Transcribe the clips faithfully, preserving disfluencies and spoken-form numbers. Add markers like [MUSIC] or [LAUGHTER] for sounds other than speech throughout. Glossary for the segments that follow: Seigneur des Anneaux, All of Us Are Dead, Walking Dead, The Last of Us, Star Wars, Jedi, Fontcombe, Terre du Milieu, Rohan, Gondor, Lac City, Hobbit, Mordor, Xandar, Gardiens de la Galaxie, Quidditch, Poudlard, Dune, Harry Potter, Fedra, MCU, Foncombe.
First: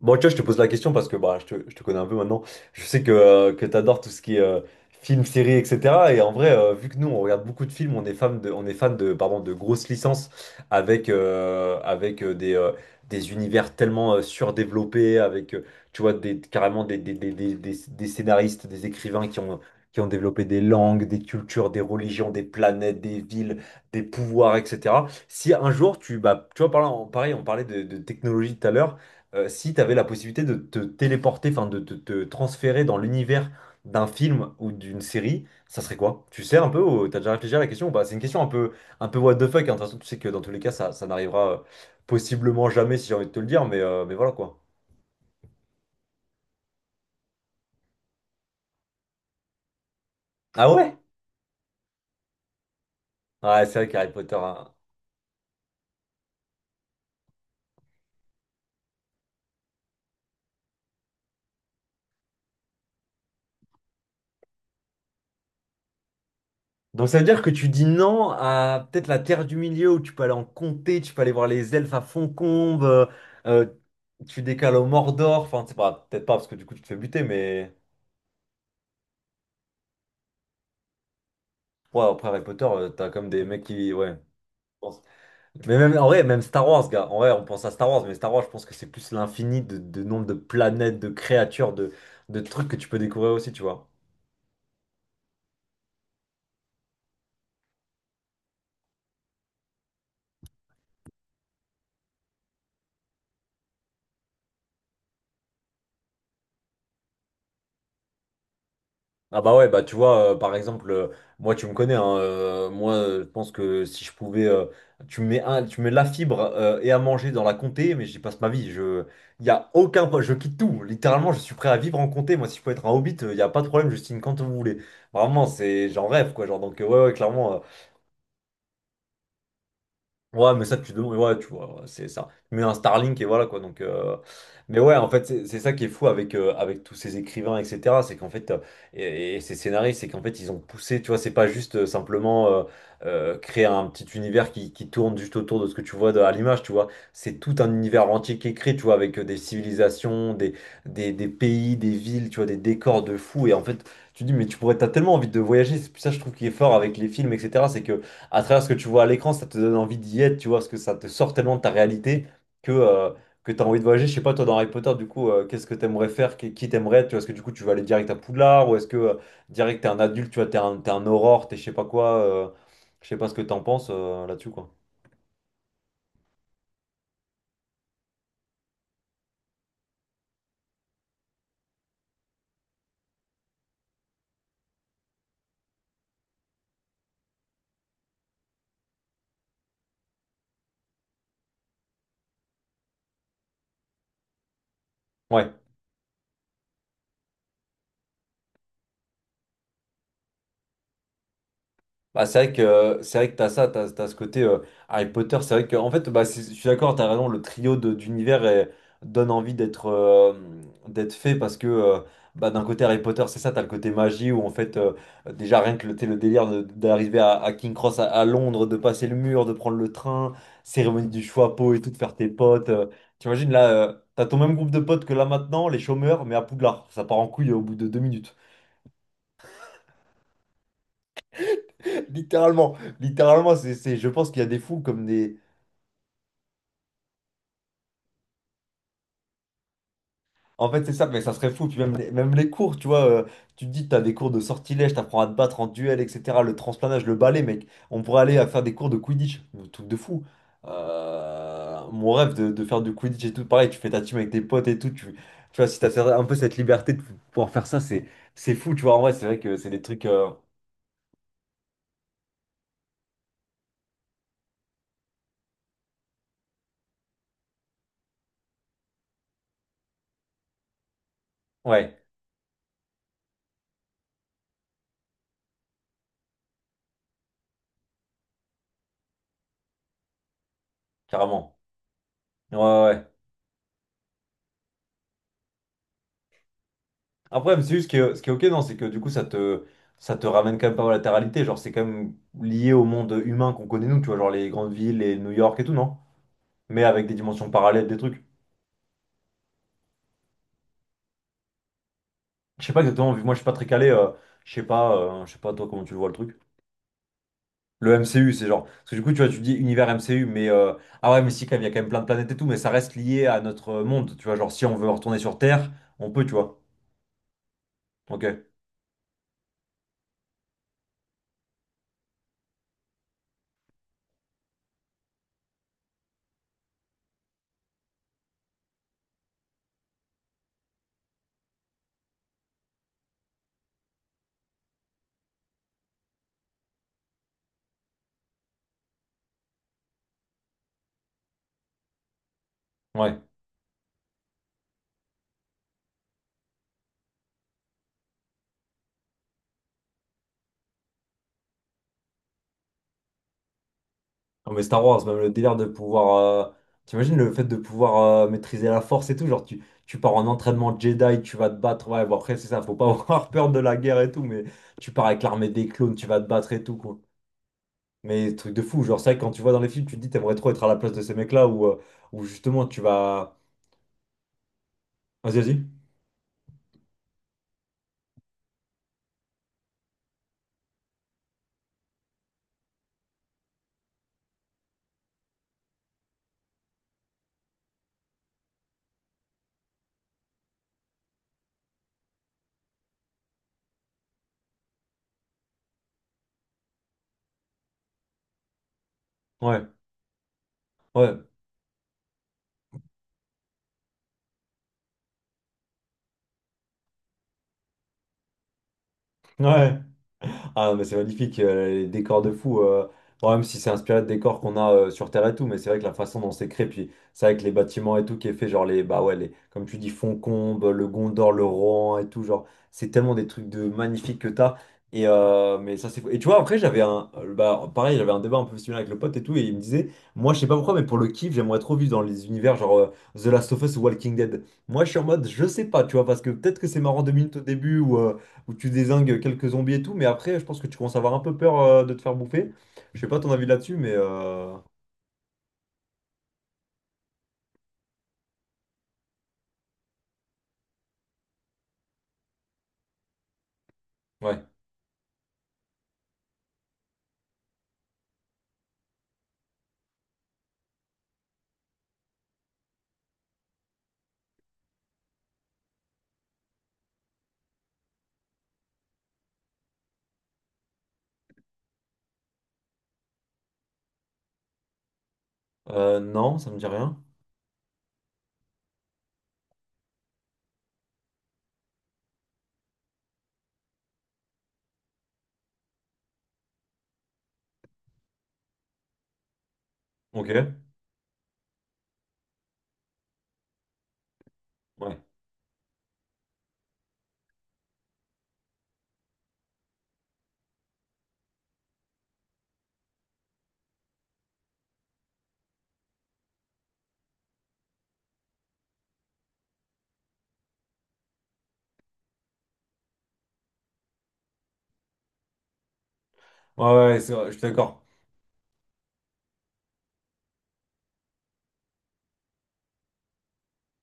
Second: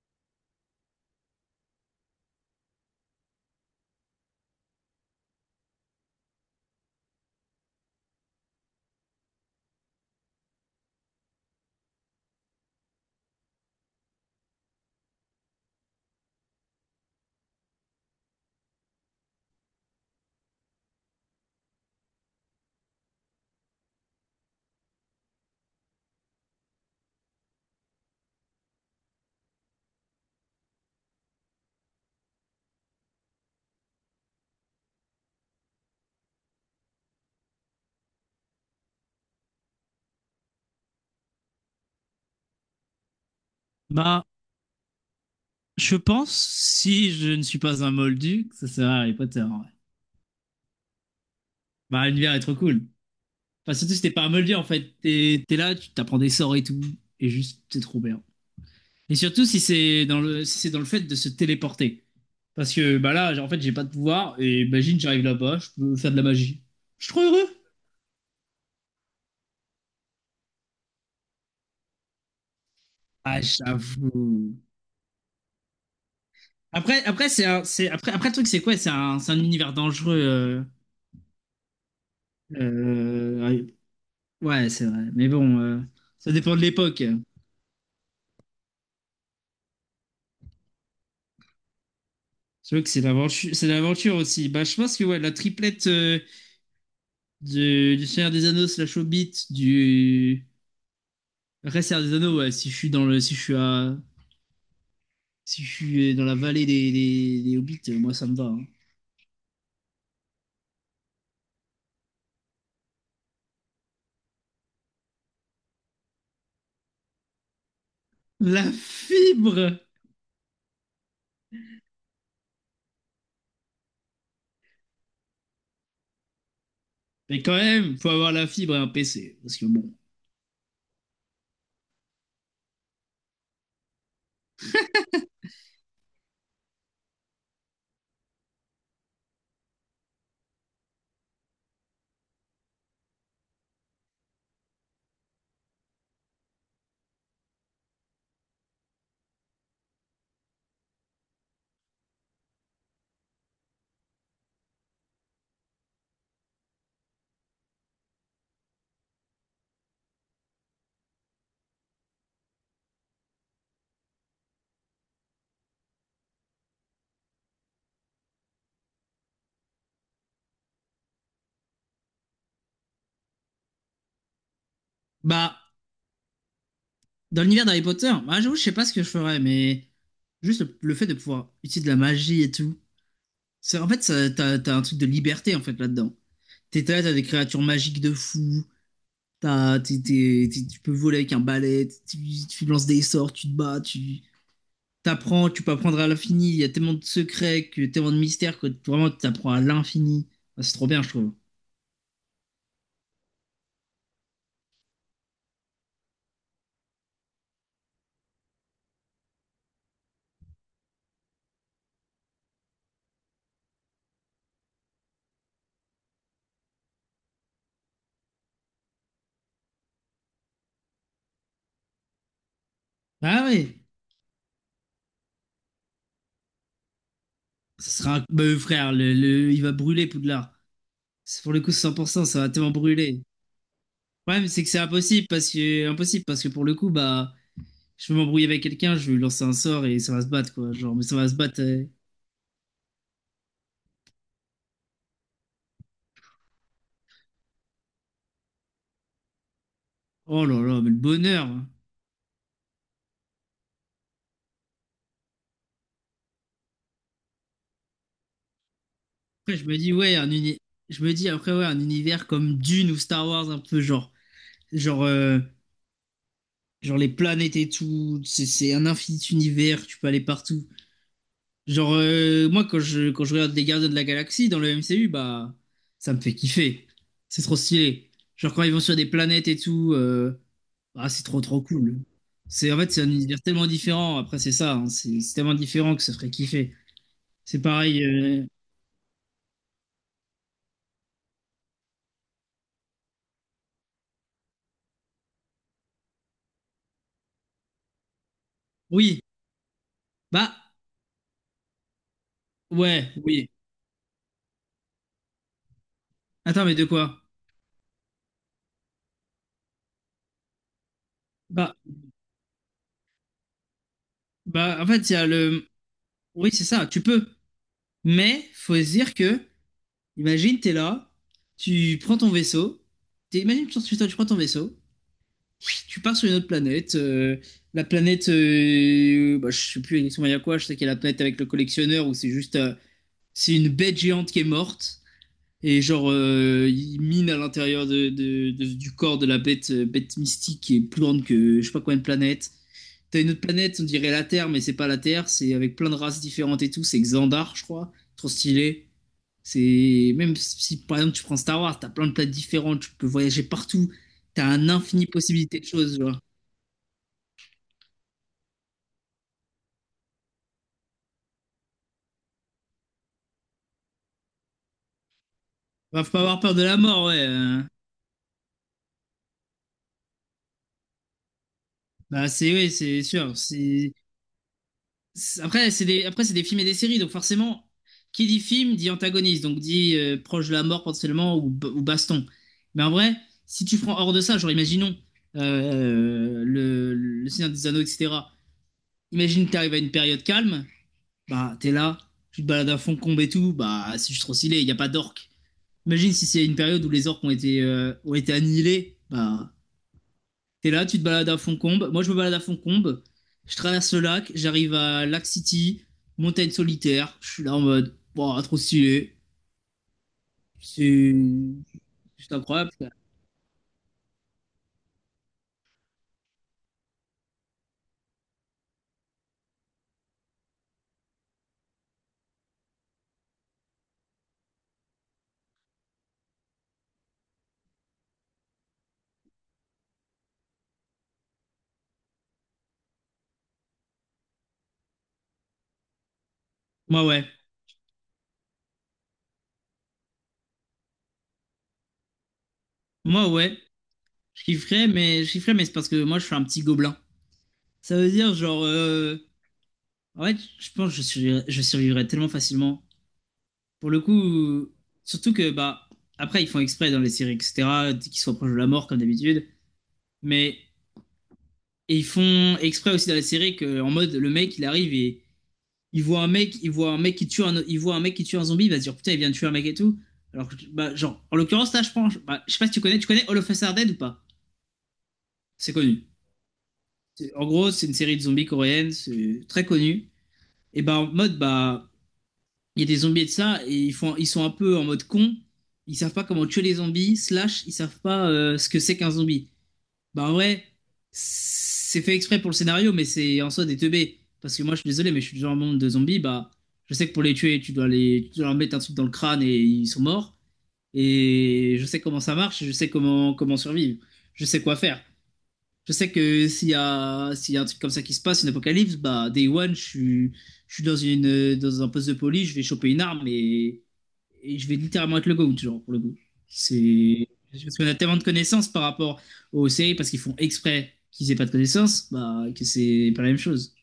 Bon, tu vois, je te pose la question parce que bah, je te, je te connais un peu maintenant. Je sais que, euh, que tu adores tout ce qui est euh, film, série, et cetera. Et en vrai, euh, vu que nous, on regarde beaucoup de films, on est fan de, on est fan de, pardon, de grosses licences avec, euh, avec euh, des, euh, des univers tellement euh, surdéveloppés, avec, euh, tu vois, des, carrément des, des, des, des, des- des scénaristes, des écrivains qui ont, qui ont développé des langues, des cultures, des religions, des planètes, des villes, des pouvoirs, et cetera. Si un jour, tu, bah, tu vois, par là, on- pareil, on parlait de, de technologie tout à l'heure euh, Si tu avais la possibilité de te téléporter, enfin de te te transférer dans l'univers d'un film ou d'une série, ça serait quoi? Tu sais un peu ou t'as déjà réfléchi à la question ou pas? C'est une question un peu, un peu what the fuck, hein. De toute façon, tu sais que dans tous les cas, ça, ça n'arrivera euh, possiblement jamais si j'ai envie de te le dire, mais, euh, mais Bah, voilà quoi. je pense, si je ne suis pas un moldu, que ça sert à Harry Potter, en vrai. Ah ouais? Bah, l'univers est trop cool. Ouais, Enfin, c'est vrai surtout si t'es qu'Harry pas un Potter, moldu, en hein. fait. T'es, t'es là, tu t'apprends des sorts et tout. Et juste, c'est trop bien. Et surtout si c'est dans le, si c'est dans le fait de se téléporter. Parce que, bah là, j'ai- en fait, j'ai pas de pouvoir. Et imagine, j'arrive là-bas, je peux faire de la magie. Je Donc suis ça trop veut dire que heureux. tu dis non à peut-être la Terre du Milieu, où tu peux aller en comté, tu peux aller voir les elfes à Foncombe, euh, Ah, euh, tu j'avoue. décales au Mordor? Enfin, c'est pas, peut-être pas, parce que du coup tu te fais Après, buter, après, c'est un, mais. c'est, après, après, le truc, c'est quoi? C'est un, c'est un univers dangereux. euh, Ouais, après Harry Potter, euh, t'as comme des mecs euh, qui. Ouais, je ouais, c'est pense. vrai. Mais bon, Mais euh, même, en vrai, ça même dépend de Star Wars, l'époque. gars. En vrai, on pense à Star Wars, mais Star Wars, je pense que c'est plus l'infini de, de nombre de planètes, de créatures, de, de trucs que C'est vrai tu que peux c'est découvrir l'aventure, aussi, tu c'est vois. l'aventure aussi. Bah, je pense que ouais, la triplette euh, de- du Seigneur des Anneaux slash Hobbit, du Après, Seigneur des Anneaux, ouais, si je suis dans le, si je suis à, si je suis dans la vallée des, des, des Hobbits, euh, moi ça me va, hein. Ah bah ouais, bah tu vois, euh, par exemple, euh, moi, tu me connais, hein, euh, moi, euh, je pense que si je pouvais. euh, tu me mets un, tu me mets la fibre euh, et à manger dans la comté, mais j'y passe ma La vie. Je, y a fibre! aucun, pro- je quitte tout. Littéralement, je suis prêt à vivre en comté. Moi, si je peux être un hobbit, il n'y a pas de problème, je signe quand vous voulez. Vraiment, c'est, j'en rêve, quoi. Genre, donc, euh, ouais, ouais, Mais quand clairement. même, faut avoir la fibre et un P C, parce que bon. Ouais, mais ça, tu demandes, ouais, tu vois, ouais, c'est ça. Mais un Starlink, et voilà, quoi. Donc, euh. Mais ouais, en fait, c'est c'est ça qui est fou avec, euh, avec tous ces écrivains, et cetera. C'est qu'en fait, euh, et, et ces scénaristes, c'est qu'en fait, ils ont poussé, tu vois, c'est pas juste euh, simplement euh, euh, créer un petit univers qui, qui tourne juste autour de ce que tu vois de- à l'image, tu vois. C'est tout un univers entier qui est créé, tu vois, avec euh, des civilisations, des, des, des pays, des villes, tu vois, des décors de fou. Et en fait, tu te dis, mais tu pourrais, t'as tellement envie de voyager. C'est ça, je trouve, qui est fort avec les films, et cetera. C'est que à travers ce que tu vois à l'écran, ça te donne envie d'y être, tu vois, parce que ça te sort tellement de ta réalité que, euh, que tu as envie de voyager. Je sais pas, toi, dans Harry Potter, du coup, euh, qu'est-ce que tu aimerais faire, qui qui t'aimerais, tu vois, est-ce que du coup, tu vas aller direct à Poudlard, ou est-ce que euh, direct, t'es un adulte, tu vois, t'es un, t'es un aurore, t'es je sais pas quoi, euh, je sais pas ce que t'en penses euh, là-dessus, quoi. Bah, dans l'univers d'Harry Potter, bah, j'avoue, je sais pas ce que je ferais, mais juste le, le fait de pouvoir utiliser de la magie et tout. C'est, en fait, ça- t'as, t'as un truc de liberté en fait là-dedans. T'es là, t'as des créatures magiques de fou. T'as- t'es- t'es- t'es- tu peux voler avec un balai, tu, tu lances des sorts, tu te bats, tu t'apprends, Ouais. tu peux apprendre à l'infini. Il y a tellement de secrets, que, tellement de mystères que vraiment tu apprends à l'infini. Ah, c'est trop bien, je trouve. Bah, c'est vrai que euh, c'est vrai que t'as ça, t'as, t'as ce côté euh, Harry Potter. C'est vrai que en fait, bah, c'est- je suis d'accord, t'as raison. Le trio de- d'univers est- donne envie d'être euh, d'être fait parce que euh, bah, d'un côté Harry Potter, c'est ça, t'as le côté magie où en fait euh, déjà rien que le, t'sais, le délire de- d'arriver à, à King Cross à, à Londres, de passer le mur, de prendre le train, cérémonie du choix à pot et tout, de faire tes potes. euh, Ah T'imagines ouais, là, euh, t'as ton même groupe de potes que là maintenant, les chômeurs, mais à Poudlard, ça part en couille au bout de ça deux sera un minutes. bah, euh, frère, le, le- il va brûler Poudlard. C'est- Pour le coup, [LAUGHS] cent pour cent, ça va tellement Littéralement, brûler. littéralement, c'est, c'est, je pense Le qu'il y a problème, des c'est que c'est fous comme impossible des. parce que, impossible parce que pour le coup, bah, je vais m'embrouiller avec quelqu'un, je vais lui lancer un sort et ça va se battre, En quoi. fait, c'est Genre, mais ça, ça mais va ça se serait battre. fou. Puis euh. même les, même les cours, tu vois, euh, tu te dis, t'as des cours de sortilège, t'apprends à te battre en duel, et cetera. Le transplanage, le balai, mec. On pourrait aller à faire des cours de Quidditch, un truc de fou. Oh là là, mais le bonheur, hein. Euh, mon rêve de, de faire du Quidditch et tout, pareil, tu fais ta team avec tes potes et tout. Tu, tu vois, si t'as un peu cette liberté de pouvoir faire ça, c'est, c'est fou, tu vois. En vrai, c'est vrai que Après, je c'est me des dis, trucs, ouais, un euh, uni- je me dis après, ouais, un univers comme Dune ou Star Wars, un peu genre, genre, euh, genre les planètes et tout, c'est c'est un infini univers, tu peux aller partout. Genre, ouais, euh, moi, quand je, quand je regarde les Gardiens de la Galaxie dans le M C U, bah, ça me fait kiffer. C'est trop stylé. Genre, quand ils vont sur des planètes et tout, euh, ah, c'est trop, carrément. trop cool. Ouais, C'est, en ouais, fait, c'est un ouais. univers tellement différent. Après, c'est ça, hein, c'est c'est tellement différent que ça ferait kiffer. Après, C'est mais c'est juste pareil. que ce qui est ok, euh, non, c'est que du coup, ça te, ça te ramène quand même pas mal à la réalité. Genre, c'est quand même lié au monde humain qu'on connaît, nous, tu vois, genre les grandes villes, les New York et tout, non? Mais avec des dimensions parallèles, des trucs. Oui, bah, Je sais pas ouais, exactement, vu que moi, je suis oui. pas très calé, euh, je sais pas, euh, je sais pas, toi, comment tu le vois le truc. Attends, mais de quoi? Le M C U, c'est genre. Parce que du coup, tu vois, tu dis univers M C U, mais. euh, Ah ouais, mais si, quand même, il y a Bah, quand même plein de planètes et tout, mais ça reste lié à notre monde, tu vois. Genre, si on bah, en veut fait, il y retourner a sur le. Terre, on peut, tu Oui, vois. c'est ça, tu peux. Ok, Mais faut se dire que, imagine, t'es là, tu prends ton vaisseau, t'es- imagine, tu tu- tu prends ton vaisseau, tu pars sur une autre planète. Euh, la planète, euh, bah, je sais plus exactement il y a quoi, je sais qu'il y a la planète avec le collectionneur où c'est juste, euh, c'est une bête géante qui est morte. Et genre, euh, il mine à l'intérieur de, de- de- du corps de la bête, euh, bête mystique qui est plus grande que je sais pas combien de planètes. T'as ouais. une autre planète, on dirait la Terre, mais c'est pas la Terre, c'est avec plein de races différentes et tout. C'est Xandar, je crois. Trop stylé. C'est même si par exemple tu prends Star Wars, t'as plein de planètes différentes, tu peux voyager partout. T'as Non, mais un Star Wars, infini même le délire possibilité de de choses, pouvoir, genre. euh. T'imagines le fait de pouvoir euh, maîtriser la force et tout. Genre, tu, tu pars en entraînement Jedi, tu vas te battre. Ouais, bon, après, c'est ça, faut pas [LAUGHS] avoir peur de la guerre et tout. Mais tu pars avec l'armée des clones, Bah, tu faut pas vas te avoir battre peur de et tout, la quoi. mort, ouais. euh. Mais truc de fou. Genre, c'est vrai que quand tu vois dans les films, tu te dis, t'aimerais trop être à la place de ces mecs-là, ou euh, ou Bah c'est justement, ouais, tu c'est sûr. vas. C'est Vas-y, c'est- Après, vas-y. c'est des, après, c'est des films et des séries, donc forcément, qui dit film dit antagoniste, donc dit euh, proche de la mort potentiellement ou, b- ou baston. Mais en vrai, si tu prends hors de ça, genre imaginons euh, euh, le, le Seigneur des Anneaux, et cetera. Imagine t'arrives à une période calme, bah t'es là, tu te balades à Fontcombe et tout, bah c'est juste trop stylé, il n'y a pas d'orques. Imagine si c'est une période où les orques ont été, euh, ont été annihilés. Bah, Ouais, t'es là, tu te ouais, balades à Foncombe. Moi, je me balade à Foncombe. Je traverse le lac, j'arrive à Lac City, montagne solitaire. Je suis là en mode, wow, trop stylé. ouais. Ah, mais c'est C'est magnifique, euh, les décors de c'est fou, incroyable. euh, bon, même si c'est inspiré de décors qu'on a euh, sur Terre et tout, mais c'est vrai que la façon dont c'est créé, puis c'est avec les bâtiments et tout qui est fait, genre les, bah ouais, les, comme tu dis, Foncombe, le Gondor, le Rohan et tout, genre, c'est tellement des trucs de magnifiques que t'as. Et, euh, mais ça, c'est fou. Et tu vois, après, j'avais un, euh, bah, pareil, j'avais un débat un peu similaire avec le pote et tout, et il me disait, moi, je sais pas pourquoi, mais pour le kiff, j'aimerais trop vivre dans les univers genre euh, The Last of Us ou Walking Dead. Moi, je suis en mode, je sais pas, tu vois, parce que peut-être que c'est marrant Moi, deux ouais. minutes au début où tu désingues quelques zombies et tout, mais après, je pense que tu commences à avoir un peu peur euh, de te faire bouffer. Je sais pas Moi, ton avis ouais. là-dessus, mais Je euh, kifferais, mais je kifferais, mais c'est parce que moi, je suis un petit gobelin. Ça veut dire, genre, euh, en fait, je pense que je survivrais, je survivrais tellement facilement. Pour le ouais. coup, surtout que, bah, après, ils font exprès dans les séries, et cetera, qu'ils soient proches de la mort, comme d'habitude. Mais et ils font exprès aussi dans la série que, en mode, le mec, il arrive et il voit un mec, il voit un mec qui tue un, il voit un mec qui tue un zombie, il va se dire putain, il vient de tuer un mec et tout. Alors, bah, genre, en l'occurrence, là, je pense, bah, je sais pas si tu connais, tu connais All of Us Are Dead ou pas. C'est Euh, connu. non, ça me dit rien. C'est- En gros, c'est une série de zombies coréenne, c'est très connu. Et bah, en mode, bah, il y a des zombies et de ça, et ils, font, ils sont un peu en mode con. Ils savent pas comment tuer les zombies, slash, ils savent pas euh, ce que c'est qu'un zombie. Bah Ok. en Ouais. vrai, c'est fait exprès pour le scénario, mais c'est en soi des teubés. Parce que moi, je suis Ouais, désolé, mais je suis du genre monde de zombies. Bah, je sais que pour les tuer, tu dois les, tu dois leur mettre un truc dans le crâne et ils sont morts. Et je sais comment ça marche, et je sais comment comment survivre, je sais quoi faire. Je sais que s'il y a s'il y a un truc comme ça qui se passe, une apocalypse, bah day one, je suis je suis dans une dans un poste de police, je vais choper une arme et et je vais littéralement être le GOAT, genre, pour le coup. ouais, ouais, c'est vrai, C'est. je suis Parce d'accord. qu'on a tellement de connaissances par rapport aux séries, parce qu'ils font exprès qu'ils aient pas de connaissances, bah, que c'est pas la même chose.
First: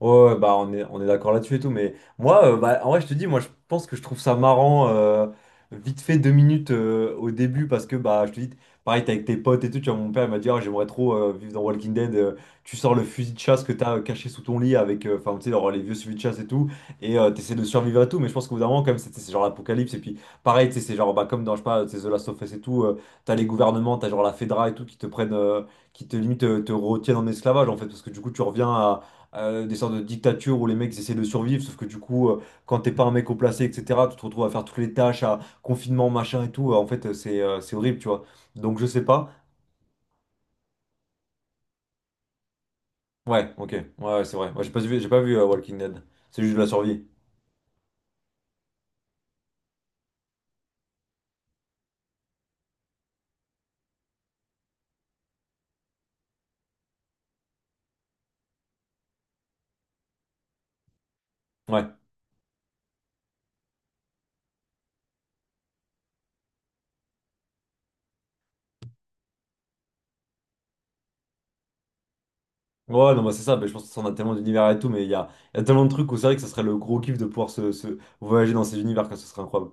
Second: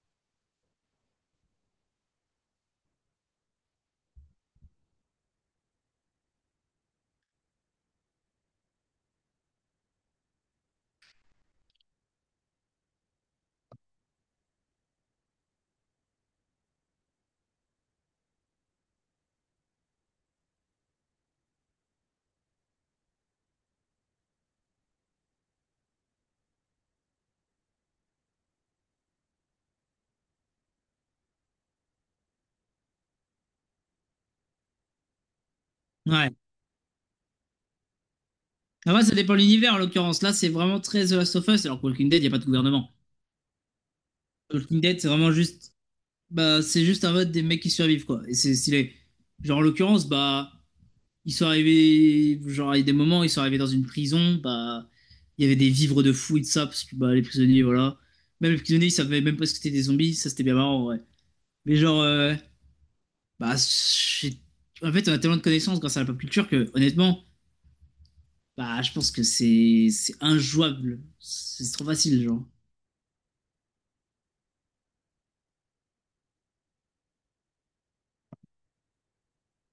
Ouais, ouais, Bah on est, on est d'accord là-dessus et tout, mais moi, euh, bah, en vrai, je te dis, moi, je pense que je trouve ça marrant, euh, vite fait deux minutes euh, au début, parce que, bah, je te dis, pareil, t'es avec tes potes et tout, tu vois, mon père, il m'a dit, Ah, j'aimerais trop euh, vivre dans Walking Dead, euh, tu sors le fusil de chasse que t'as euh, caché sous ton lit avec, euh, enfin, tu sais, genre, les vieux fusils de chasse et tout, et euh, t'essaies de survivre à tout, mais je pense qu'au bout d'un moment, quand même, c'est c'est genre l'apocalypse, et puis, pareil, tu sais, c'est genre, bah, comme dans, je sais pas, tu sais, The Last of Us et tout, euh, t'as les gouvernements, t'as genre la Fedra et tout, qui te prennent, euh, qui te limite, euh, te retiennent en esclavage, en fait, parce que du coup, tu reviens à euh, des sortes de dictatures où les mecs ils essaient de survivre, sauf que du coup, euh, quand t'es pas un mec au placé, et cetera, tu te retrouves à faire toutes les tâches, à confinement, Ouais. machin et tout. euh, En fait, euh, c'est euh, c'est horrible, tu vois. Donc, je sais Après, ça pas. dépend de l'univers, en l'occurrence. Là, c'est vraiment très The Last of Us, alors que Walking Dead, il n'y a pas de gouvernement. Ouais, ok, ouais, ouais, c'est vrai. Moi, j'ai pas Walking vu, Dead, j'ai c'est pas vraiment vu euh, juste. Walking Dead. C'est juste de Bah, la c'est juste survie. un mode des mecs qui survivent, quoi. Et c'est stylé. Genre, en l'occurrence, bah. Ils sont arrivés, genre, il y a des moments, ils sont arrivés dans une prison, bah, il y avait des vivres de fou et de ça, parce que bah, les prisonniers, voilà. Même les prisonniers, ils savaient même pas ce que c'était des zombies, ça c'était bien marrant, ouais. Mais Ouais. genre, euh, bah, j'ai- en fait, on a tellement de connaissances grâce à la pop culture que, honnêtement, bah, je pense que c'est c'est injouable. C'est c'est trop facile, genre. Ouais, non, bah c'est ça, bah, je pense que ça en a tellement d'univers et tout, mais il y a, il y a tellement de trucs où c'est vrai que ça serait le gros kiff de pouvoir se, se voyager dans ces univers, que ce serait incroyable.